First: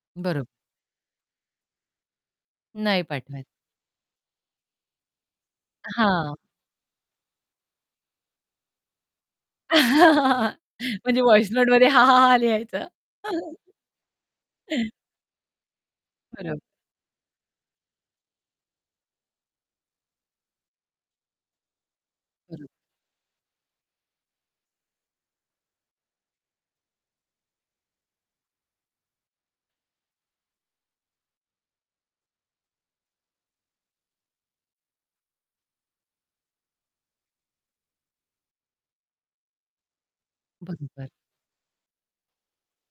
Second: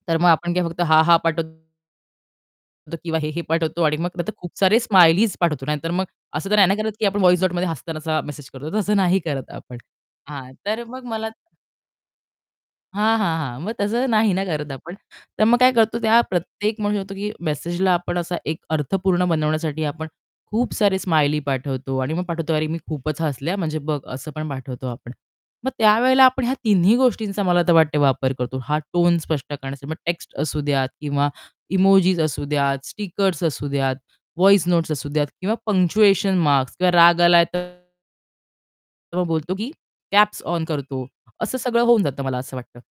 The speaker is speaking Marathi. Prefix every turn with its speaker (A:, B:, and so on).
A: तर मग
B: बरं.
A: आपण काय फक्त हां-हां पाठव
B: नाही
A: किंवा हे-हे
B: पाठवायचं.
A: पाठवतो आणि मग नंतर खूप सारे स्माइलीज पाठवतो नाहीतर मग
B: हां.
A: असं तर नाही ना करत की आपण व्हॉइस नोटमध्ये हसतानाचा मेसेज करतो. तसं नाही करत आपण. हां, तर मग
B: म्हणजे
A: मला
B: व्हॉइस नोटमध्ये हां-हां-हां लिहायचं.
A: हां, हां, हां. मग तसं नाही ना करत आपण. तर मग काय करतो, त्या
B: बरं.
A: प्रत्येक म्हणू शकतो, की मेसेजला आपण असा एक अर्थपूर्ण बनवण्यासाठी आपण खूप सारे स्माइली पाठवतो आणि मग पाठवतो,
B: बरं.
A: "अरे, मी खूपच हसले." म्हणजे बघ असं पण पाठवतो आपण. मग त्यावेळेला आपण ह्या तिन्ही गोष्टींचा मला तर वाटतं वापर करतो, हा टोन स्पष्ट करण्यासाठी मग टेक्स्ट असू द्यात किंवा इमोजीस असू द्यात, स्टिकर्स असू द्यात व्हॉइस नोट्स असू द्यात किंवा पंक्च्युएशन मार्क्स किंवा राग आला तर तर मग बोलतो, की कॅप्स ऑन करतो.
B: [unintelligible]
A: असं सगळं होऊन जातं मला असं वाटतं.